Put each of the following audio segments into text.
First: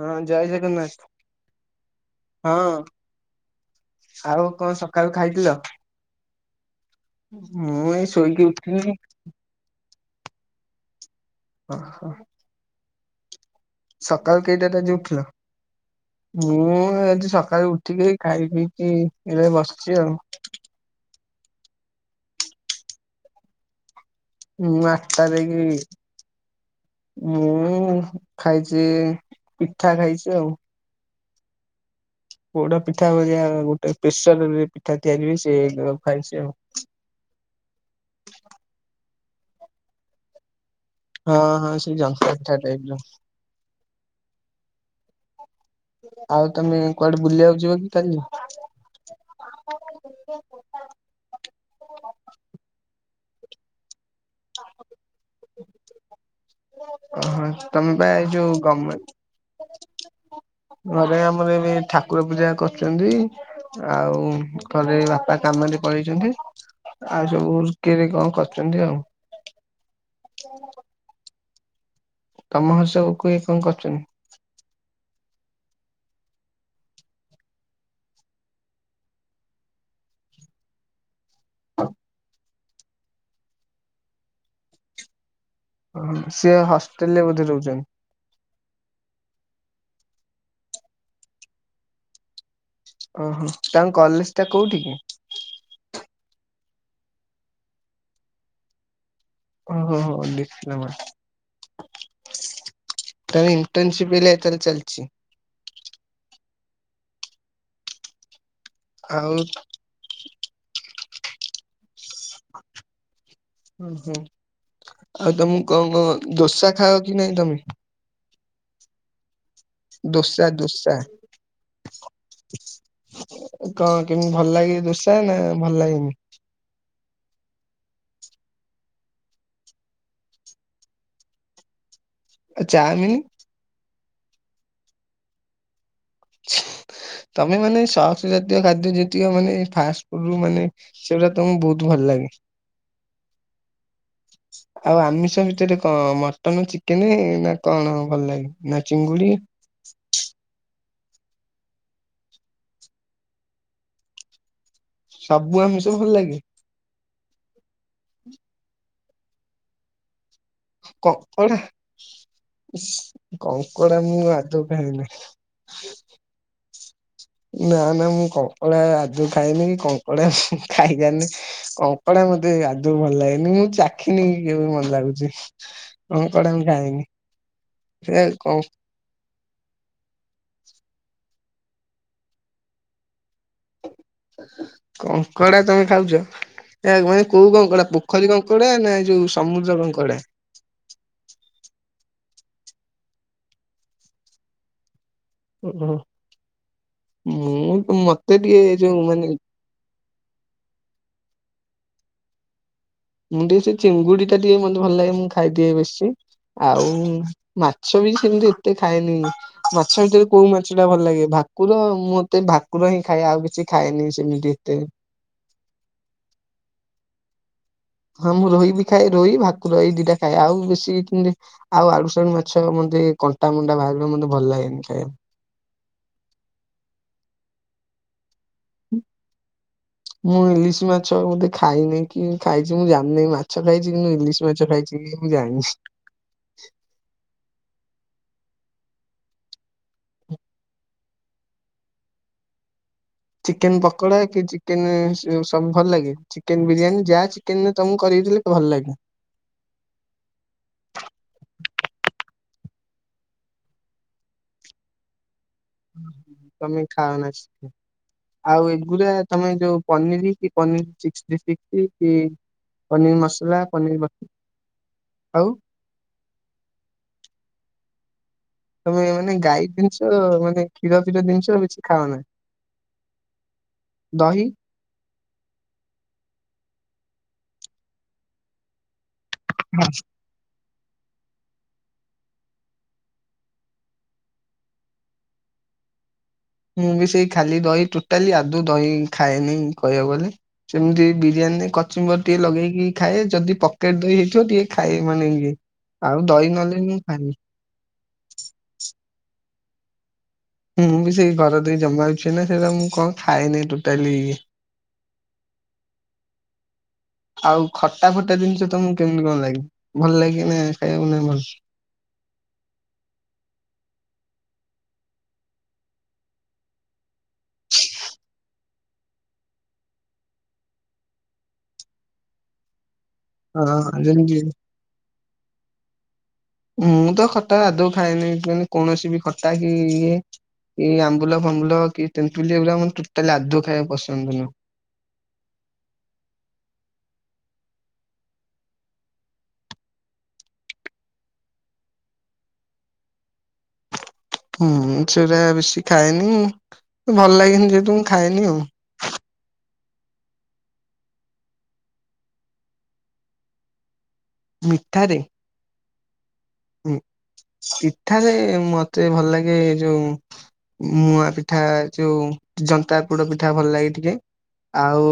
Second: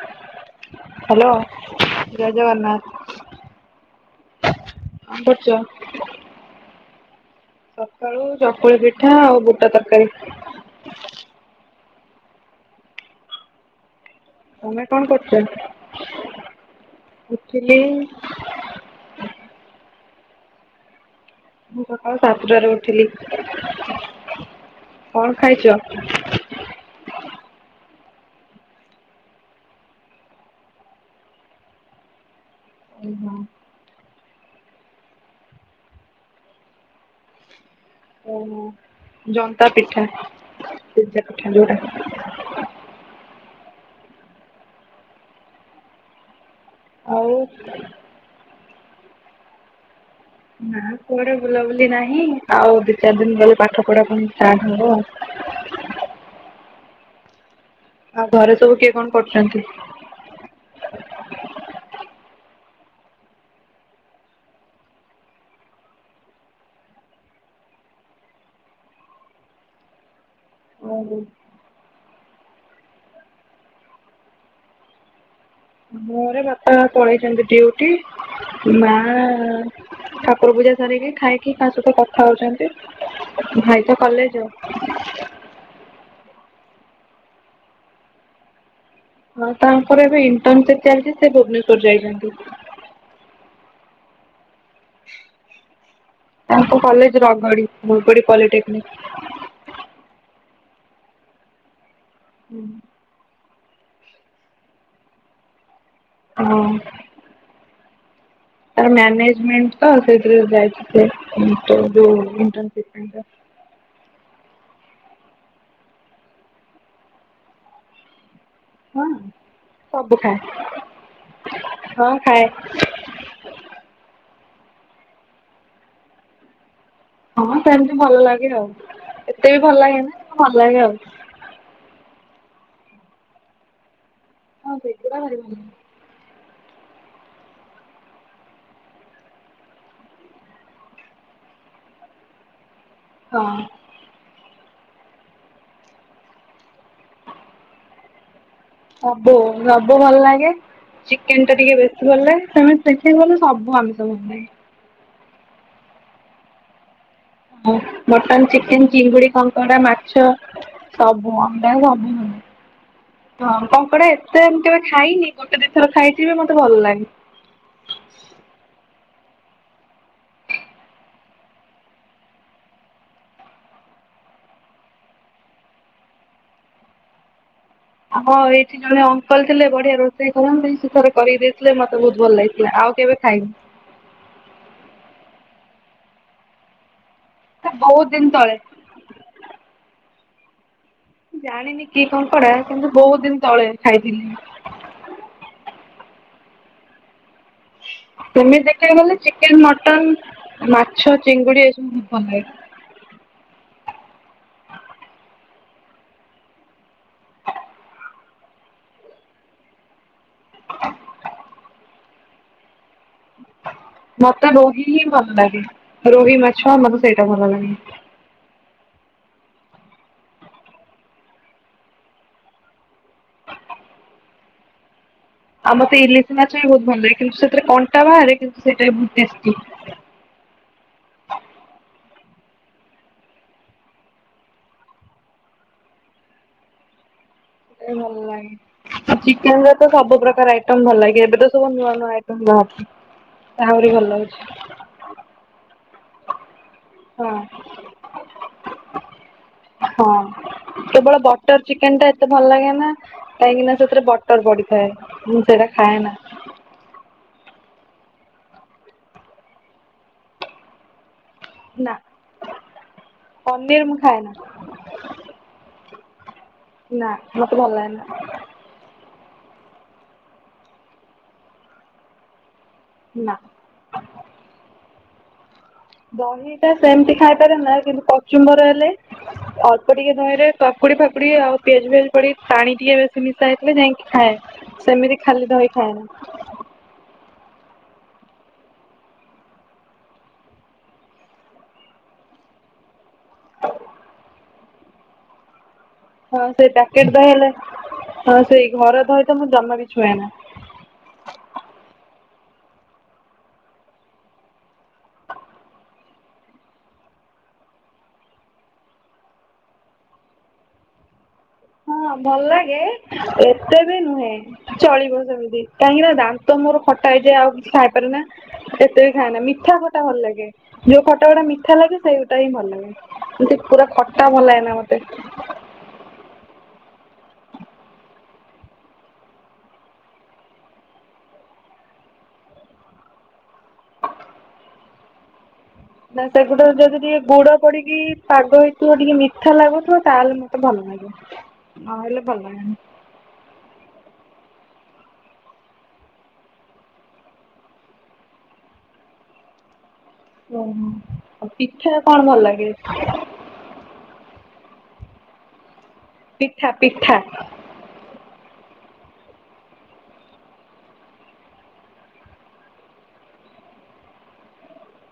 ହଁ ଯାଇ ସେ ନାଇଁ ହ୍ୟାଲୋ ଜୟ ହଁ। ଜଗନ୍ନାଥ ଆଉ କଣ ସକାଳୁ ଖାଇଥିଲ। ମୁଁ ଏଇ ସକାଳୁ ଶୋଇକି ଚକୁଳି ଉଠିଲି ପିଠା ଆଉ ବୁଟ ତରକାରୀ। ଓହୋ। ସକାଳୁ କେଇଟାରେ ତମେ ଆଜି କଣ ଉଠିଲ? କରୁଛ? ମୁଁ ଆଜି ସକାଳୁ ଉଠିଲି ଉଠିକି ଖାଇ ପିଇକି ଏବେ ବସିଚି ଆଉ। ମୁଁ ସକାଳ ସାତଟାରେ ଉଠିଲି। ହୁଁ ଆଠ କଣ ଖାଇଛ? ତାରିଖି ଇ ମୁଁ ଖାଇଛି ପିଠା ଖାଇଛି ଆଉ। ପୋଡ଼ ପିଠା ଓହୋ ଭଳିଆ ଗୋଟେ ପିସ। ପିଠା ତିଆରିି ହୁଏ ସେୟାକୁ ରଖାଇଛି ଆଉ। ଓହୋ ଜନ୍ତା ପିଠା। ସିଝା ହଁ ପିଠା ହଁ ଯୋଉଟା ସେଇ ଜନ୍ତା ପିଠା ଟାଇପର। ଆଉ ତମେ କୁଆଡ଼େ ଆଉ ବୁଲିବାକୁ ଯିବ କି କାଲି? ନା କୁଆଡେ ବୁଲାବୁଲି ନାହିଁ ଆଉ ଦି ଚାରି ଦିନ ଗଲେ ପାଠ ପଢ଼ା ପୁଣି ଷ୍ଟାର୍ଟ ହବ ଆଉ। ଅ ହ ତମ ବା ଏ ଆଉ ଘରେ ଯୋଉ ସବୁ କିଏ କଣ ଗମେଣ୍ଟ କରୁଛନ୍ତି? ଘରେ ଆମର ଏବେ ଠାକୁର ପୂଜା କର ସେମତି ଆଉ ଥରେ ବାପା କାମରେ ପଳେଇଛନ୍ତି। ଆଉ ସବୁ ଉର୍କିରେ କଣ କରୁଛନ୍ତି ଆଉ। [unintelligible] ତମ ଘରେ ସବୁ କିଏ କଣ କରୁଚନ୍ତି? ପଳେଇଚନ୍ତି ଡିଉଟି ମାଆ ଠାକୁର ପୂଜା ସାରିକି ଖାଇକି କାହା ସହିତ କଥା ହଉଚନ୍ତି ଭାଇ ତ କଲେଜ ଆଉ। ସିଏ ହଷ୍ଟେଲରେ ବୋଧେ ରହୁଛନ୍ତି। ହଁ ତାଙ୍କର ଏବେ ଇଣ୍ଟନସିପ ଚାଲିଛି ସେ ଭୁବନେଶ୍ୱର ଯାଇଛନ୍ତି। ଓହୋ ତାଙ୍କ କଲେଜ ଟା କୋଉଠି କି? ତାଙ୍କ କଲେଜ ରଗଡି ବୁଗୁଡ଼ି ପଲିଟେକ୍ନିକ। ଓ ହୋ ହୋ ଦେଖିଲ ହୁଁ। ଇଣ୍ଟେନସିପ ବେଲେ ତାଲେ ଚାଲିଛି। ହଁ। ତାର ଆଉ ମ୍ୟାନେଜମେଣ୍ଟ ତ ସେଥିରେ ଯାଇଚି ସେ ଇଣ୍ଟର ଯୋଉ ଇଣ୍ଟନସିପ ପାଇଁକା। ଓହୋ ଆଉ ତମକୁ କଣ କଣ ଦୋସା ଖାଅ କି ନାଇଁ ତମେ? ହଁ। ସବୁ ଦୋସା ଦୋସା ଖାଏ ହଁ ଖାଏ। କଣ କେମିତି ଭଲ ଲାଗେ ଦୁସା ନା ଭଲ ଲାଗନି ହଁ ସେମତି ଭଲ ଲାଗେ ଆଉ ଏତେ ବି ଭଲ ଲାଗେନା କିନ୍ତୁ ଭଲ ଲାଗେ ଆଉ। ଆଉ ଚାମିନି? ହଁ ସେଗୁଡା ଭାରି ଭଲଲାଗେ। ତମେ ମାନେ ସକ୍ସ ଜାତୀୟ ଖାଦ୍ୟ ଯେତିକ ମାନେ ଫାଷ୍ଟଫୁଡରୁ ମାନେ ସେଗୁଡା ତମକୁ ବୋହୁତ ଭଲ ଲାଗେ। ହଁ। ଆଉ ଆମିଷ ଭିତରେ କଣ ମଟନ ଚିକେନେ ନା କଣ ଭଲ ଲାଗେ? ନା ଚିଙ୍ଗୁଡି ସବୁ ସବୁ ଭଲ ଲାଗେ। ଚିକେନଟା ଟିକେ ବେଶୀ ଭଲଲାଗେ ତମେ ଶଖିଗଲେ ସବୁ ଆମିଷ ଭଲଲାଗେ। ସବୁ ଆମିଷ ଭଲ ଲାଗେ? ହଁ ମଟନ୍ ଚିକେନ୍ ଚିଙ୍ଗୁଡି କଙ୍କଡା ମାଛ ସାବୁ କଙ୍କଡା ଆମ୍ ପାଇଁ ସାବୁ ଭଲଲାଗେ। ହଁ କଙ୍କଡା ଏତେ ମୁଁ କେବେ ଖାଇନି ଗୋଟେ ଦିଥର ଖାଇଥିବି ମତେ ଭଲଲାଗେ। ନା ନା କଙ୍କଡା ମୁଁ ଖାଏନି କି କଙ୍କଡା ମୁଁ ଖାଇଜାଣିନି କଙ୍କଡା ମତେ ଆଦୁ ଭଲ ଲାଗେନି ମୁଁ ଚାଖି ନି କେବେ ଭଲ ଲାଗୁଚି କଙ୍କଡା ମୁଁ ଖାଇନି। ହଁ ଏଇଠି ଜଣେ ଅଙ୍କଲ ଥିଲେ ବଢିଆ ରୋଷେଇ କରନ୍ତି ସେ ଥରେ କରିକି ଦେଇ ଥିଲେ ମତେ ବୋହୁତ ଭଲ ଲାଗିଥିଲା ଆଉ କେବେ ଖାଇନି। କଙ୍କଡ଼ା ତମେ ଖାଉଚ ଏହା କଁମାଇ କୋଉ କଙ୍କଡା ବହୁତ ଦିନ ପୋଖରୀ ତଳେ କଙ୍କଡା ନା ଏଇ ଯୋଉ ସମୁଦ୍ର କଙ୍କଡା? ଜାଣିନି କି କଙ୍କଡା କିନ୍ତୁ ବୋହୁତ ଦିନ ତଳେ ଖାଇଥିଲି। ଓହୋ। ମୁଁ ମତେ ଟିକେ ସେମିତି ଏ ଦେଖିବାକୁ ଯୋଉ ଗଲେ ମାନେ ଚିକେନ ମଟନ ମାଛ ଚନ୍ ଙ୍ଗୁଡି ଏସବୁ ମୁଁ କମ୍ ଖାଏ। ମୁଁ ଟିକେ ସେ ଚିଙ୍ଗୁଡିଟା ଟିକେ ମତେ ଭଲଲାଗେ ମୁଁ ଖାଇଦିଏ ବେଶୀ। ଆଉ ମାଛ ବି ସେମିତି ଏତେ ଖାଏନି ମାଛ ଭିତରେ କୋଉ ମାଛଟା ଭଲଲାଗେ ଭା କୁର ମତେ ଭାକୁର ହିଁ ଖାଏ ଆଉ କିଛି ଖାଏନି ସେମିତି ମତେ ଏତେ। ରୋହି ହିଁ ଭଲଲାଗେ ରୋହି ମାଛ ମତେ ସେଇଟା ଭଲଲାଗେ। ହଁ ମୁଁ ରୋହି ବି ଖାଏ ରୋହି ଭାକୁର ଏଇ ଦିଟା ଖାଏ ଆଉ ବେଶୀ ତ ଏମିତି ଆଉ ଆଡୁ ସାଡୁ ମାଛ ମ ମତେ କଣ୍ଟା ମଣ୍ଡା ବାହାର କରିବାକୁ ମତେ ଭଲ ଲାଗେନି ଖାଇବାକୁ। ଆମକୁ ଇଲିଶି ମାଛ ବି ବୋହୁତ ଭଲଲାଗେ କିନ୍ତୁ ସେଥିରେ କଣ୍ଟା ବାହାରେ କିନ୍ ମୁଁ ଇଲିଶି ମାଛ ବୋଧେ ଖାଇନି। କି ଖାଇଚି ମୁଁ ଜାଣିନେଇ ମାଛ ଖାଇଚି କିନ୍ତୁ ଇଲିଶି ମାଛ ଖାଇଚି କି ମୁଁ ଜାଣନି। ଏ ଭଲ ଲାଗେ। ଆଉ ଚିକେନରେ ତ ସବୁ ପ୍ରକାର ଆଇଟମ୍ ଭଲଲାଗେ ଏବେ ତ ସବୁ ନୂଆନୂଆ ଆଇଟମ ବାହାରୁଚି। ଚିକେନ ପକଡା କି ଚିକେନ ସିଏ-ସବୁ ଭଲଲାଗେ। ଚିକେନ୍ ବିରିୟାନୀ ଯାହା ହଁ ଚିକେନରେ ତମକୁ କରିକି ଦେଲେ ଭଲ ଲାଗେ? ହଁ କେବଳ ବଟର୍ ଚିକେନଟା ଏତେ ଭଲ ଲାଗେନା କାହିଁକି ନା ସେଥିରେ ବଟର ପଡିଥାଏ ମୁଁ ସେଇଟା ଖାଏ ନା ତମେ ଖାଅନା ଚିକେନ୍। ଆଉ ଏଗୁଡା ତମେ ଯୋଉ ପନିରୀ କି ପନିର ଚିକେ ଟିକି ନା କି ପନିର ମସଲା ମୁଁ ପନିର ଖାଏ ନା। ମ-ଆଉ? ନା ମତେ ଭଭ ଲଗେନା। ଓ ମାନେ ଗାଈ ଜିନିଷ ମାନେ କ୍ଷୀର ଫିର ଜିନିଷ କିଛି ଖାଅନା। ନା ଦହି ଦହିଟା ସେମିତି ଖାଇପାରେ ନା କିନ୍ତୁ କଚୁମ୍ବର ହେଲେ ଅଳ୍ପ ଟିକେ ଦହିରେ କାକୁଡି ଫାକୁୁଡି ଆଉ ପିଆଜ ଫିଆଜ ପଡି ପାଣି ଟିକେ ବେଶୀ ମିଶା ହେଇଥିଲେ ଯାଇକି ଖାଏ, ସେମିତି ଖାଲି ସେ ଖଏ [unintelligible] ମୁଁ ବି ସେଇ ଖାଲି ଦହି ଟୋଟାଲି ଆଦୌ ଦହି ଖାଏନି କହିବାକୁ ଗଲେ, ସେମିତି ବିରିୟାନୀ କଚୁମ୍ବର ଟିକେ ଲଗେଇକି ଖାଏ ଯଦି ପକେଟ ଦହି ହେଇଥିବ ଟିକେ ଖାଏ, ମାନେେ ହଁ ସେଇ ପ୍ୟାକେଟ ଦହି ହେଲେ, ହଁ ସେଇ ଘର ଦହିତ ମୁଁ ଜମା ବି ଛୁଏ ନା । ମୁଁ ବି ସେଇ ଘର ଦହି ଜମା ବି ଛୁଏଁନା, ସେଇଟା ମୁଁ କଣ ଖାଏନି ଟୋଟାଲି [inaudible] ଆଉ ଖଟା ଫଟା ଜିନିଷ ତମକୁ କେମିତି କଣ ଲାଗେ? ଭଲ ଲାଗେ ନା ଖାଇବାକୁ ନାଇଁ ଭଲ ହଁ ଭଲ ଲାଗେ, ଏତେ ବି ନୁହେଁ, ଚଳିବ ସେମିତି, କାହିଁକି ନା -ଦାନ୍ତ ମୋର ଖଟା ହେଇଯାଏ, ଆଉ କିଛି ଖାଇପାରେନା, ଏତେ ବି ଖାଏ ନା, ମିଠା ଖଟା ଭଲ ଲାଗେ, ଯୋଉ ଖଟା ଗୁଡା ମିଠା ବି ସେଇଟା ହିଁ ଭଲ ଲାଗେ, ଏତି ପୁରା ହଁ ଖଟା ଯେମିତି ଭଲ ଲାଗେ ନା ମତେ ମୁଁ ତ ଖଟା ଆାଦୌ ଖାଏନି, ମାନେ କୌଣସି ବି ଖଟା କି ଇଏ ଏ ଆମ୍ବୁଲ ଫାମ୍ବୁଲ କି ତେନ୍ତୁଲି, ଏଗୁଡା ମୋର ଟୋଟାଲି ଆଦୌ ଖାଇବାକୁ ପସନ୍ଦ ନୁଁହ [inaudible] ନା ସେଗୁଡା ଯଦି ଟିକେ ଗୁଡ ପଡିକି ପାଗ ହେଇଥିବ ଟିକେ ମିଠା ଲାଗୁଥିବ, ତାହେଲେ ମତେ ଭଲ ଆିଲ ପଣି [unintelligible] ହୁଁ, ସେଇଟା ବେଶୀ ଖାଇନି। ଭଲ ଲାଗନି ଯେହେତ, ମୁଁ ଖାଏନି ଆଉ ଓହୋ, ଆଉ ପିଠା କଣ ଭଲ ଲାଗେ? ମିଠାରେ ପିଠା ହଁ ପିଠା। ପିଠାରେ ମତେ ଭଲ ଲାଗେ, ଯୋଉ ମୁଆଁ ପିଠା, ଯୋଉ ଜନ୍ତା ପୋଡ ପିଠା ଭଲ ଲାଗେ ଟିକେ, ଆଉ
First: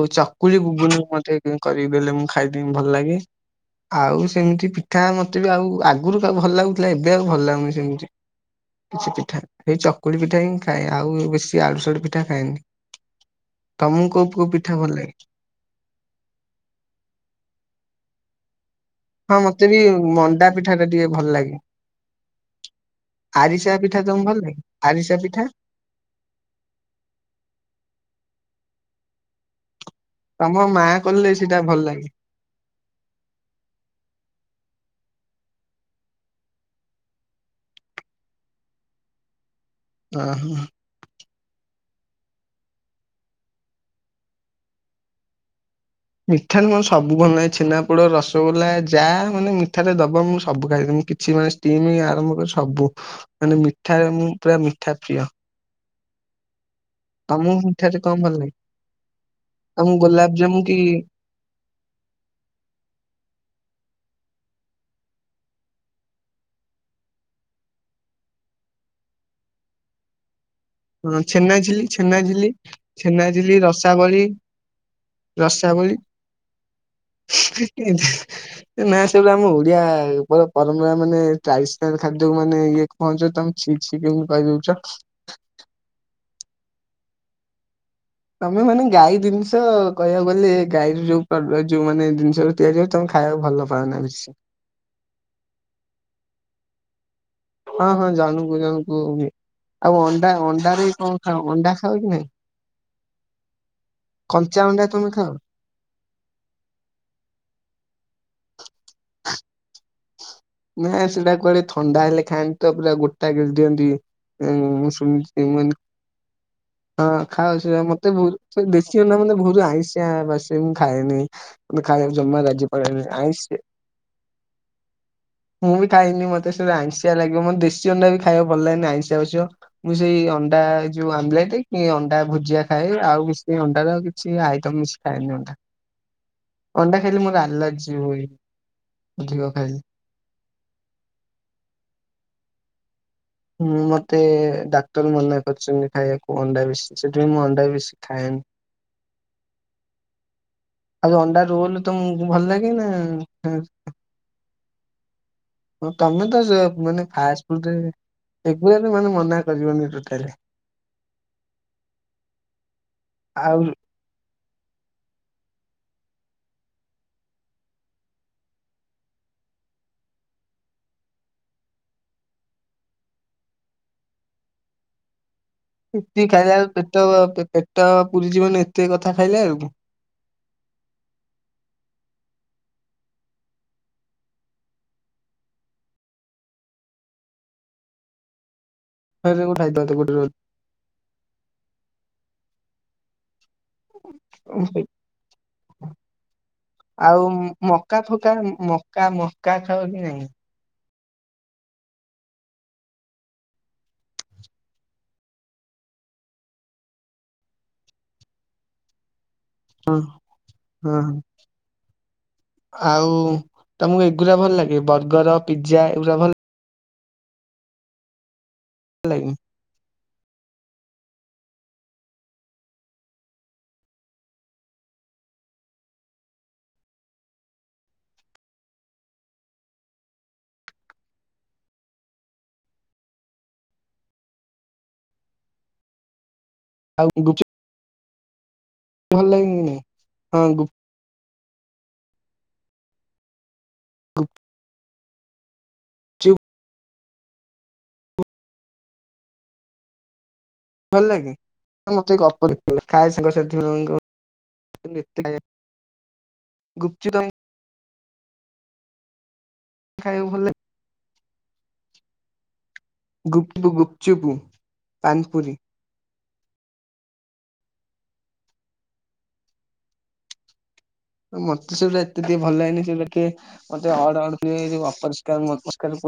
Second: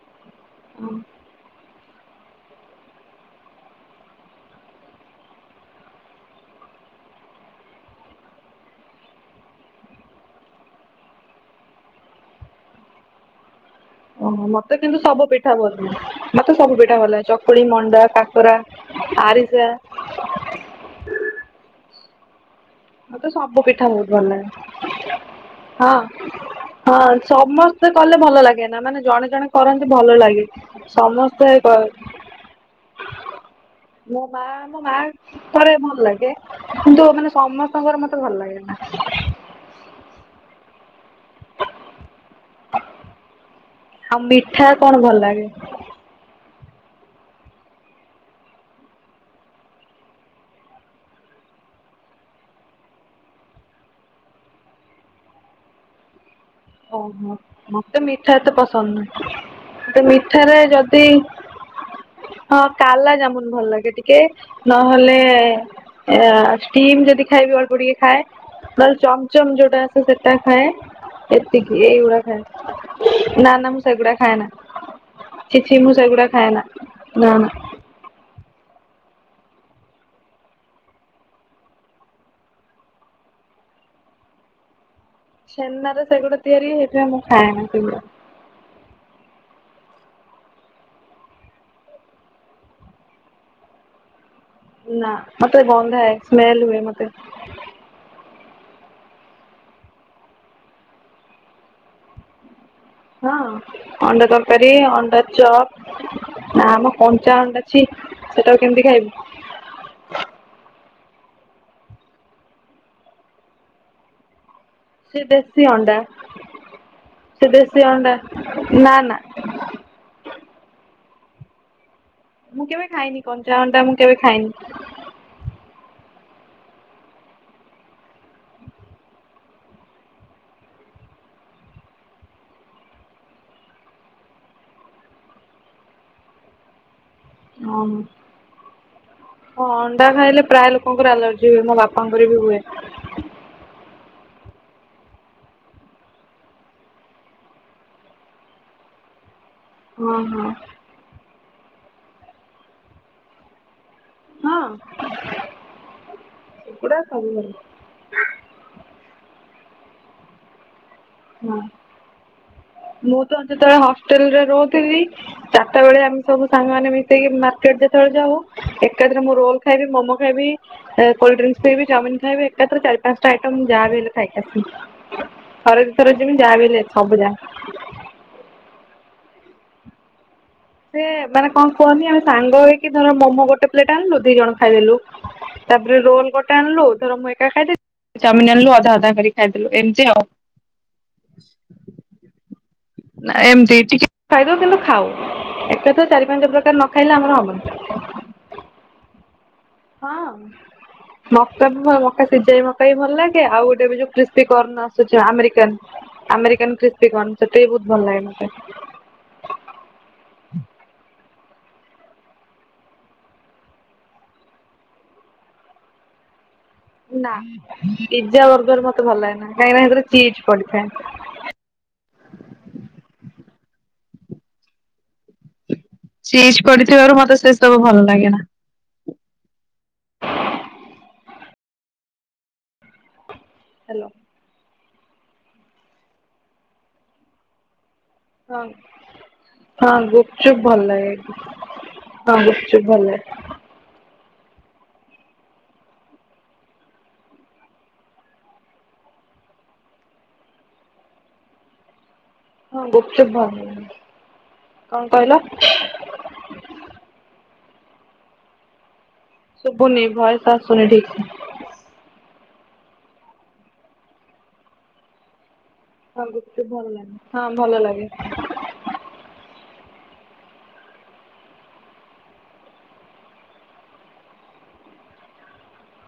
କୁଲିୁବୁନ ମତେ [unintelligible] କରିକି ଦେଲେ ମୁଁ ଖାଇଦମି ଭଲ ଲାଗେ, ଆଉ ସେମିତି ପିଠା ମତେ ବି ଆଉଗ ଆଗରୁ ଭଲ ଲାଗୁଥିଲା, ଏବେ ଆଉ ଭଲ ଲାଗୁନି ସେମିତି କିଛି ପିଠା ଏଇ ଚକୁଳି ପିଠା ହିଁ ଖାଏ ଆଉ ବେଶୀ ଆଡ଼ୁସଡୁ ପିଠା ଖାଏନି । [inaudible] ଓହ ମତେ କିନ୍ତୁ ସବୁ ପିଠା ଭଲ, ମତେ ସବୁ ପିଠା ଭଲ, ଚକୁଳି, ମଣ୍ଡା, କାକରା ହଁ ମତେ ଆରିସା ବି ମଣ୍ଡା ପିଠା ଟା ଟିକେ ଭଲ ଲାଗେ। ମୋତେ ସବୁ ଆରିସା ପିଠା ବହୁତ ଭଲ ତମକୁ ଲାଗେ। ଆରିସା ପିଠା ହଁ ହଁ ସମସ୍ତେ କଲେ ଭଲ ଲାଗେ ନା, ମାନେ ଜଣେ ଜଣେ କରନ୍ତି ଭଲ ଲାଗେ, ତମ ମା କଲେ ସମସ୍ତେ ସେଇଟା ଭଲ ଲାଗେ। ମୋ ମା ମୋ ମା କରେ ଭଲ ଲାଗେ କିନ୍ତୁ ମାନେ ସମସ୍ତଙ୍କର ମତେ ଭଲ ଲାଗେ ନା । ଓ ହୋ ଆଉ ମିଠା କଣ ଭଲ ଲାଗେ? ମିଠାରେ ମୋର ସବୁ ଭଲ ନାହିଁ ଛେନା ପୋଡ, ରସଗୋଲା, ଯାହା ମାନେ ମିଠାରେ ଦବା ମୁଁ ସବୁ ଖାଇଦେବି, ମୁଁ କିଛି ଆରମ୍ଭ କରି ସବୁ ମାନେ ମିଠା ମୁଁ ପୁରା ମିଠା ପ୍ରିୟ । [inaudible] ଓହୋ, ମତେ ମିଠା ଲାଗେ? ଏତେ ପସନ୍ଦ ତମକୁ ନାହିଁ, ମିଠାରେ ଗୋଲାପଜାମୁ କି ଯଦି ସେ ହଁ କାଲା ଜାମୁନ ଭଲ ଲାଗେ ଟିକେ ନହେଲେ ଷ୍ଟିମ ଯଦି ଖାଇବି ଅଳ୍ପ ଟିକେ ଖାଏ । ନହେଲେ ଚମଚମ ଯୋଉଟା ଆସେ, ସେଟା ଖାଏ । ହଁ ଛେନାଝିଲି, ଛେନାଝିଲି, ନା ଛେନାଝିଲି, ନା ମୁଁ ସେଗୁଡା ରସାବଳି ଖାଏ ନା ଛି ଛି ମୁଁ ରସାବଳି ସେଗୁଡା ଖାଏ ନା। ନା ନା ନା ସେଗୁରା ଆମ ଓଡିଆ ଉପର ପରମ୍ପରା ମାନେ ଟ୍ରାଡିସନାଲ ଖାଦ୍ୟକୁ ମାନେ ଇଏ ପହଞ୍ଚଛ ତମେ କିଛି କେମତି କହିଦଉଛ? ଛେନାରେ ସେଗୁଡା ତିଆରି ହେଇଥାଏ, ମୁଁ ଖାଏନି ସେଗୁଡା। ତମେ ମାନେ ଗାଈ ଜିନିଷ କହିବାକୁ ଗଲେ ଗାଈର ଯୋଉ ଯୋଉ ମାନେ ଜିନିଷ ତିଆରିଯିବ ତମେ ଖାଇବାକୁ ଭଲ ପାଅନା ବେଶୀ। ନା ମତେ ଗନ୍ଦା ସ୍ମେଲ ହୁଏ ମତେ। ହଁ ହଁ ଜଣଙ୍କୁ ଜଣଙ୍କୁ ବି ଆଉ ଅଣ୍ଡା ଅଣ୍ଡାରେ କଁ ଖାଅ ଅଣ୍ଡା ଖାଅ କି ନାଇଁ। ହଁ ଅଣ୍ଡା କଞ୍ଚା ତରକାରୀ ତମେ ଅଣ୍ଡା ଖାଅ? ଚପ ନାଆଁମ ଅଣ୍ଡା ଛି ସେଟାକୁ କେମିତି ଖାଇବୁ। ନାଁ ସେଇଟା କୁଆଡେ ଥଣ୍ଡା ହେଲେ ଖାଆନ୍ତି। ତ ପୁରା ଗୋଟା ଗିଳିଦିଆନ୍ତି। ଏନ୍ ମୁଁ ସେ ଶୁଣିଚି ଦେଶୀ ଏମାନେ ଅଣ୍ଡା ହଁ ସେ ଖାଉଛ ଦେଶୀ ମତେ ଅଣ୍ଡା ବୋହୁତ ମ ନା ଦେଶି ନା ଅଣ୍ଡା ମତେ ବୋହୁତ ଆଁଇସିଆ ବାସେ। ଏ ମୁଁ ଖାଏନି ମତେ ଖାଇବାକୁ ଜମା ମୁଁ ଲାଜ କେବେ ମାଡେନି ଖାଇନି ଆଁଇସ୍ କଞ୍ଚା ଅଣ୍ଡା ମୁଁ କେବେ ଖାଇନି ମୁ ବି ଖାଇନି ମତେ ସେଡା ଆଁଇଷିଆ ଲାଗିବ ମତେ ଦେଶୀ ଅଣ୍ଡା ବି ଖାଇବ କୁ ଭଲ ଲାଗେନି ଆଁଇଷିଆ ବାସିବ ମୁଁ ସେଇ ଅଣ୍ଡା ଣ୍ଡାରେ ଯୋଉ ଆମ୍ବଲଟ କି ଅଣ୍ଡା ଭୁଜିଆ ଖାଏ। ଆଉ କିଛି ଅଣ୍ଡାର କିଛି ଆଇଟମ ବେଶି ଖାଏନି ଅଣ୍ଡା। ଅଣ୍ଡା ଖାଇଲି ମୋର ଆଲର୍ଜି ଓହୋ ହୁଏ। ଅଧିକ ହଁ ଖାଇଲେ। ଅଣ୍ଡା ଖାଇଲେ ପ୍ରାୟ ଲୋକୋଙ୍କର ଆଲର୍ଜି ହୁଏ ମୋ ବାପାଙ୍କର ବି ହୁଏ। ହୁଁ ମତେ ଡାକ୍ତର ମନାେ କରିଚନ୍ତି ଖାଇବାକୁ ଅଣ୍ଡା ବେଶି ସେଥିପାଇଁ ମୁଁ ଅଣ୍ଡା ବେଶୀ ଖାଏନି। [inaudible] ହୁଁ ହୁଁ। ରୋଲ୍ ତମକୁ ଭଲ ଲାଗେ ନା ନାଁ ହଁ। ହଁ ତମେ ତ ଜ ସେଗୁଡା ମାନେ ସବୁ ଫାଷ୍ଟ ଭଲ ଫୁଡ୍ ରେ ଏଗୁରା ବି ମାନେ ମନା ଭାତ ଜୀବନୀ ଗୋଟେ ତରକାରିରେ। ହଁ ମୁଁ ତ ଆଉ ଯେତେବୋଳେ ହଷ୍ଟେଲରେ ରୋହୁଥିଲି ଚାର୍ଟା ବେଳେ ଆମେ ସବୁ ସାଙ୍ଗ ମିଶେଇକି ମାର୍କେଟ ଯେତୋବେଳେ ଯାଉ ଏକାଥରେ ମୋ ରୁମ୍ ଖାଇି ମୋମୋ ଖାଇି କଲଡ୍ରିଙ୍କସ ଖବି ଚାଉମିନ ଖାଇବି ଏକାଥରେ ଚାର ପାଞ୍ଚଟା ଆଇଟମ ଯାହା ବି ହେଲେ ଖାଇ [unintelligible] ସେତିକି ଖାଇଲା ବେଳକୁ ପେଟ ପେଟ ପୁରୀ ଜୀବନ ଏତେ କଥା ଖାଇଲା ବେଳକୁ। ସେ ମାନେ କଁ କୁହନି ଆମେ ସାଙ୍ଗ ହେଇକି ଧର ମୋମୋ ଗୋଟେ ପ୍ଲେଟ ଆଣିଲୁ ଦିଜଣ ଖାଇଦେଲୁ। ତାପରେ ରୋଲ ଗୋଟେ ଆଣିଲୁ ଧର ମୁଁ ଏକା ଖାଇଦେଲି ଚାଓମିଁନ୍ ଆଣିଲୁ ଅ ଅଧା ଅଧା କରିକି ଥରେ ଗୋଟେ ଖାଇଦେଲୁ ଖାଇଦବା ଏମତି ଗୋଟେ ଆଉ। ରୋଲ। ଏମତି ଟିକେ ଖାଇ ଦୋଉଥିଲୁ ଖାଉ ଏକାଥରେ ଚାରି ପାଞ୍ଚ ପ୍ରକାର ନ ଖାଇଲେ ଆଉ ଆମର ମକା ଫକା ହବନି। ମକା ମକା ଖାଅ କି ନାଇଁ? ହଁ। [unintelligible] ମକା ବି ଭ ମକା ସିଜାବି ମକାବି ଭଲ ଲାଗେ ଆଉ ଗୋଟେ ବି ଯୋଉ କ୍ରିପସି କର୍ଣ ଆସୁଚି ଆମେରିକାନ। ଆମେରିକାନ୍ କ୍ରିପସି କର୍ଣ ସେଠୀ ବି ବହୁତ ଭଲ ଲାଗେ ମତେ। ହଁ ହଁ ଆଉ ତମକୁ ଏଗୁରା ଭଲ ଲାଗେ ବର୍ଗର୍ ପିଜା ଏଗୁରା ଭଲ୍ ନା ପିଜା ବର୍ଗର ମତେ ଭଲ ଲାଗେ ଲାଗେନା କାହିଁକିନା ହେତିରେ ଚିଜ୍ ପଡ଼ିଥାଏ। ଚିଜ୍ ପଡ଼ିଥିବାରୁ ମତେ ଶେଷବୁ ଭଲ ଲାଗିଲା। [unintelligible] ହାଲୋ। ଆଉ [unintelligible] ହଁ ଭଲ ଲାଗେ କି ନାଇଁ ହଁ ହଁ ଗୁପଚୁପ ଭଲ ଲାଗେ। ହଁ ବଶଛୁ ଭଲ। [unintelligible] ଭଲ ଲାଗେ ମତେ ହଁ [unintelligible] ଖାଏ ଗୁପଚୁପ୍ ସାଙ୍ଗ ଭଲ ସାଥୀ ଲାଗେ କଣ କହିଲ ମାନଙ୍କ [unintelligible] ଶୁଭୁନି ଖାଇବାକୁ ଭଲ ଭଏସ ଲାଗେ ଆସୁନି ଠିକ ଗୁପୁ ଗୁପଚୁପୁ ପାନପୁରୀ। ହଁ ଗୁପଚୁପ୍ ଭଲ ଲାଗେ ହଁ ଭଲ ଲାଗେ। ମତେ ସେଗୁରା ଏତେ ଟିକେ ଭଲ ଲାଗେନି ସେଗୁରା ଟିକେ ମତେ ଅର୍ଡ ଅର୍ଡଟିକେ ଏ ଯୋଉ ଅପରଷ୍କାର ମପରଷ୍କାର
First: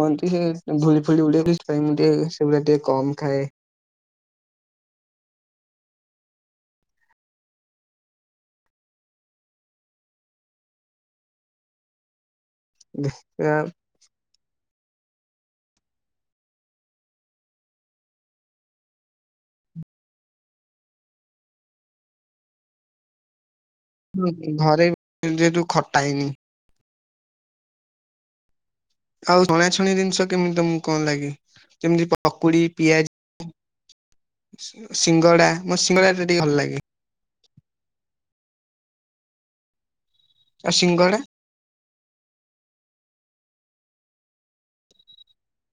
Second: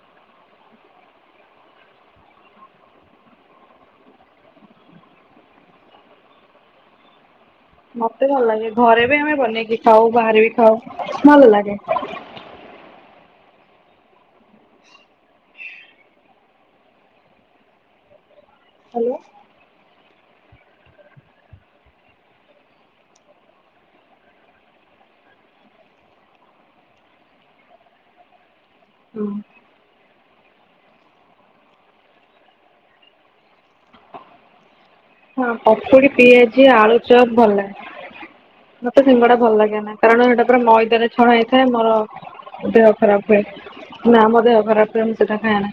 କୁହନ୍ତି ସେ ଭୁଳି ଫୁଳି ଉଡ଼େ ବି ସେଥିପାଇଁ ସେଗୁଡ଼ା ଟିକେ କମ୍ ଖାଏ । ମତେ ଭଲ ଲାଗେ ଘରେ ବି ଆମେ ବନେଇକି ଖାଉ, ବାହାରେ ବି ଖାଉ ଭଲ ଲାଗେ । [unintelligible] ହ୍ୟାଲୋ। ଘରେ ଯେହେତୁ ଖଟା ହେଇନି। ହଁ ଆଉ ଶୁଣୁଛ ଛଣା ଜିନିଷ କେମିତି କଣ ଲାଗେ ଯେମିତି ପକୁଡ଼ି ପିଆଜି? ଆଚ୍ଛା। ହଁ ପକୁଡ଼ି ପିଆଜି ଆଳୁଚପ୍ ଭଲ ଲାଗେ । ମତେ ସିଙ୍ଗଡ଼ା ଭଲ ଲାଗେ ନା କାରଣ ସେଟା ପୁରା ଆଉ ମଇଦରେ ସିଙ୍ଗଡା ଛଣା ହେଇଥାଏ ମୋର ଦେହ ଖରାପ ହୁଏ ନା ମୋ ଦେହ ଖରାପ ହୁଏ, ମୁଁ ସେଟା ଖାଏ ନା।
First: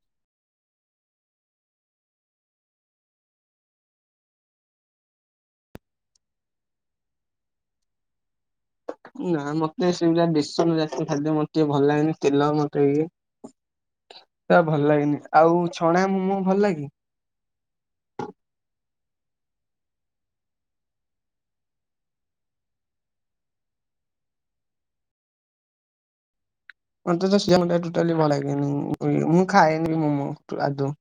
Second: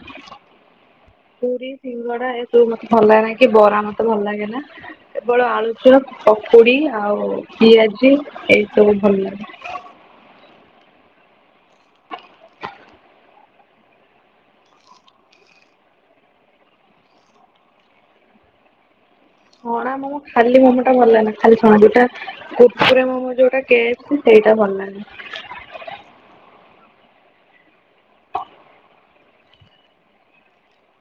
ପୁଡ଼ି ସିଙ୍ଗଡ଼ା ଏସବୁ ମତେ ଭଲ ଲାଗେନାହିଁ କି ବରା ମତେ ଭଲ ଲାଗେ ନାହିଁ। କେବଳ ଆଳୁଚପ୍ ପକୁଡ଼ି ଆଉ ପିଆଜି ଏଇ ସବୁ ଭଲ ନା ଲାଗେ। ମତେ ସେ ବେସନ ଜାତୀୟ ଖାଦ୍ୟ ମତେ ଟିକେ ଭଲ ଲାଗେନି ତେଲ ମତେ ଟିକେ ସେ ଭଲ ଲାଗନି ଆଉ ଛଣା ମୁଁ ଭଲ ଲାଗେ? ହଣା ମୋମ ଖାଲି ମୋମ ଟା ଭଲ ଲାଗ ନା ଖାଲି ଛଣା ଦିଟା କୁକୁରେ ମୋମୋ ଯୋଉଟା କେ ସେ ସେଇଟା ଭଲଲାଗେ। ମତେ ତ ସେ ଜିନିଷ ଟୋଟାଲି ଭଲ ଲାଗେ ନି, ମୁଁ ଖାଏନି ମୁଁ ମୁଁ ଆଦୌ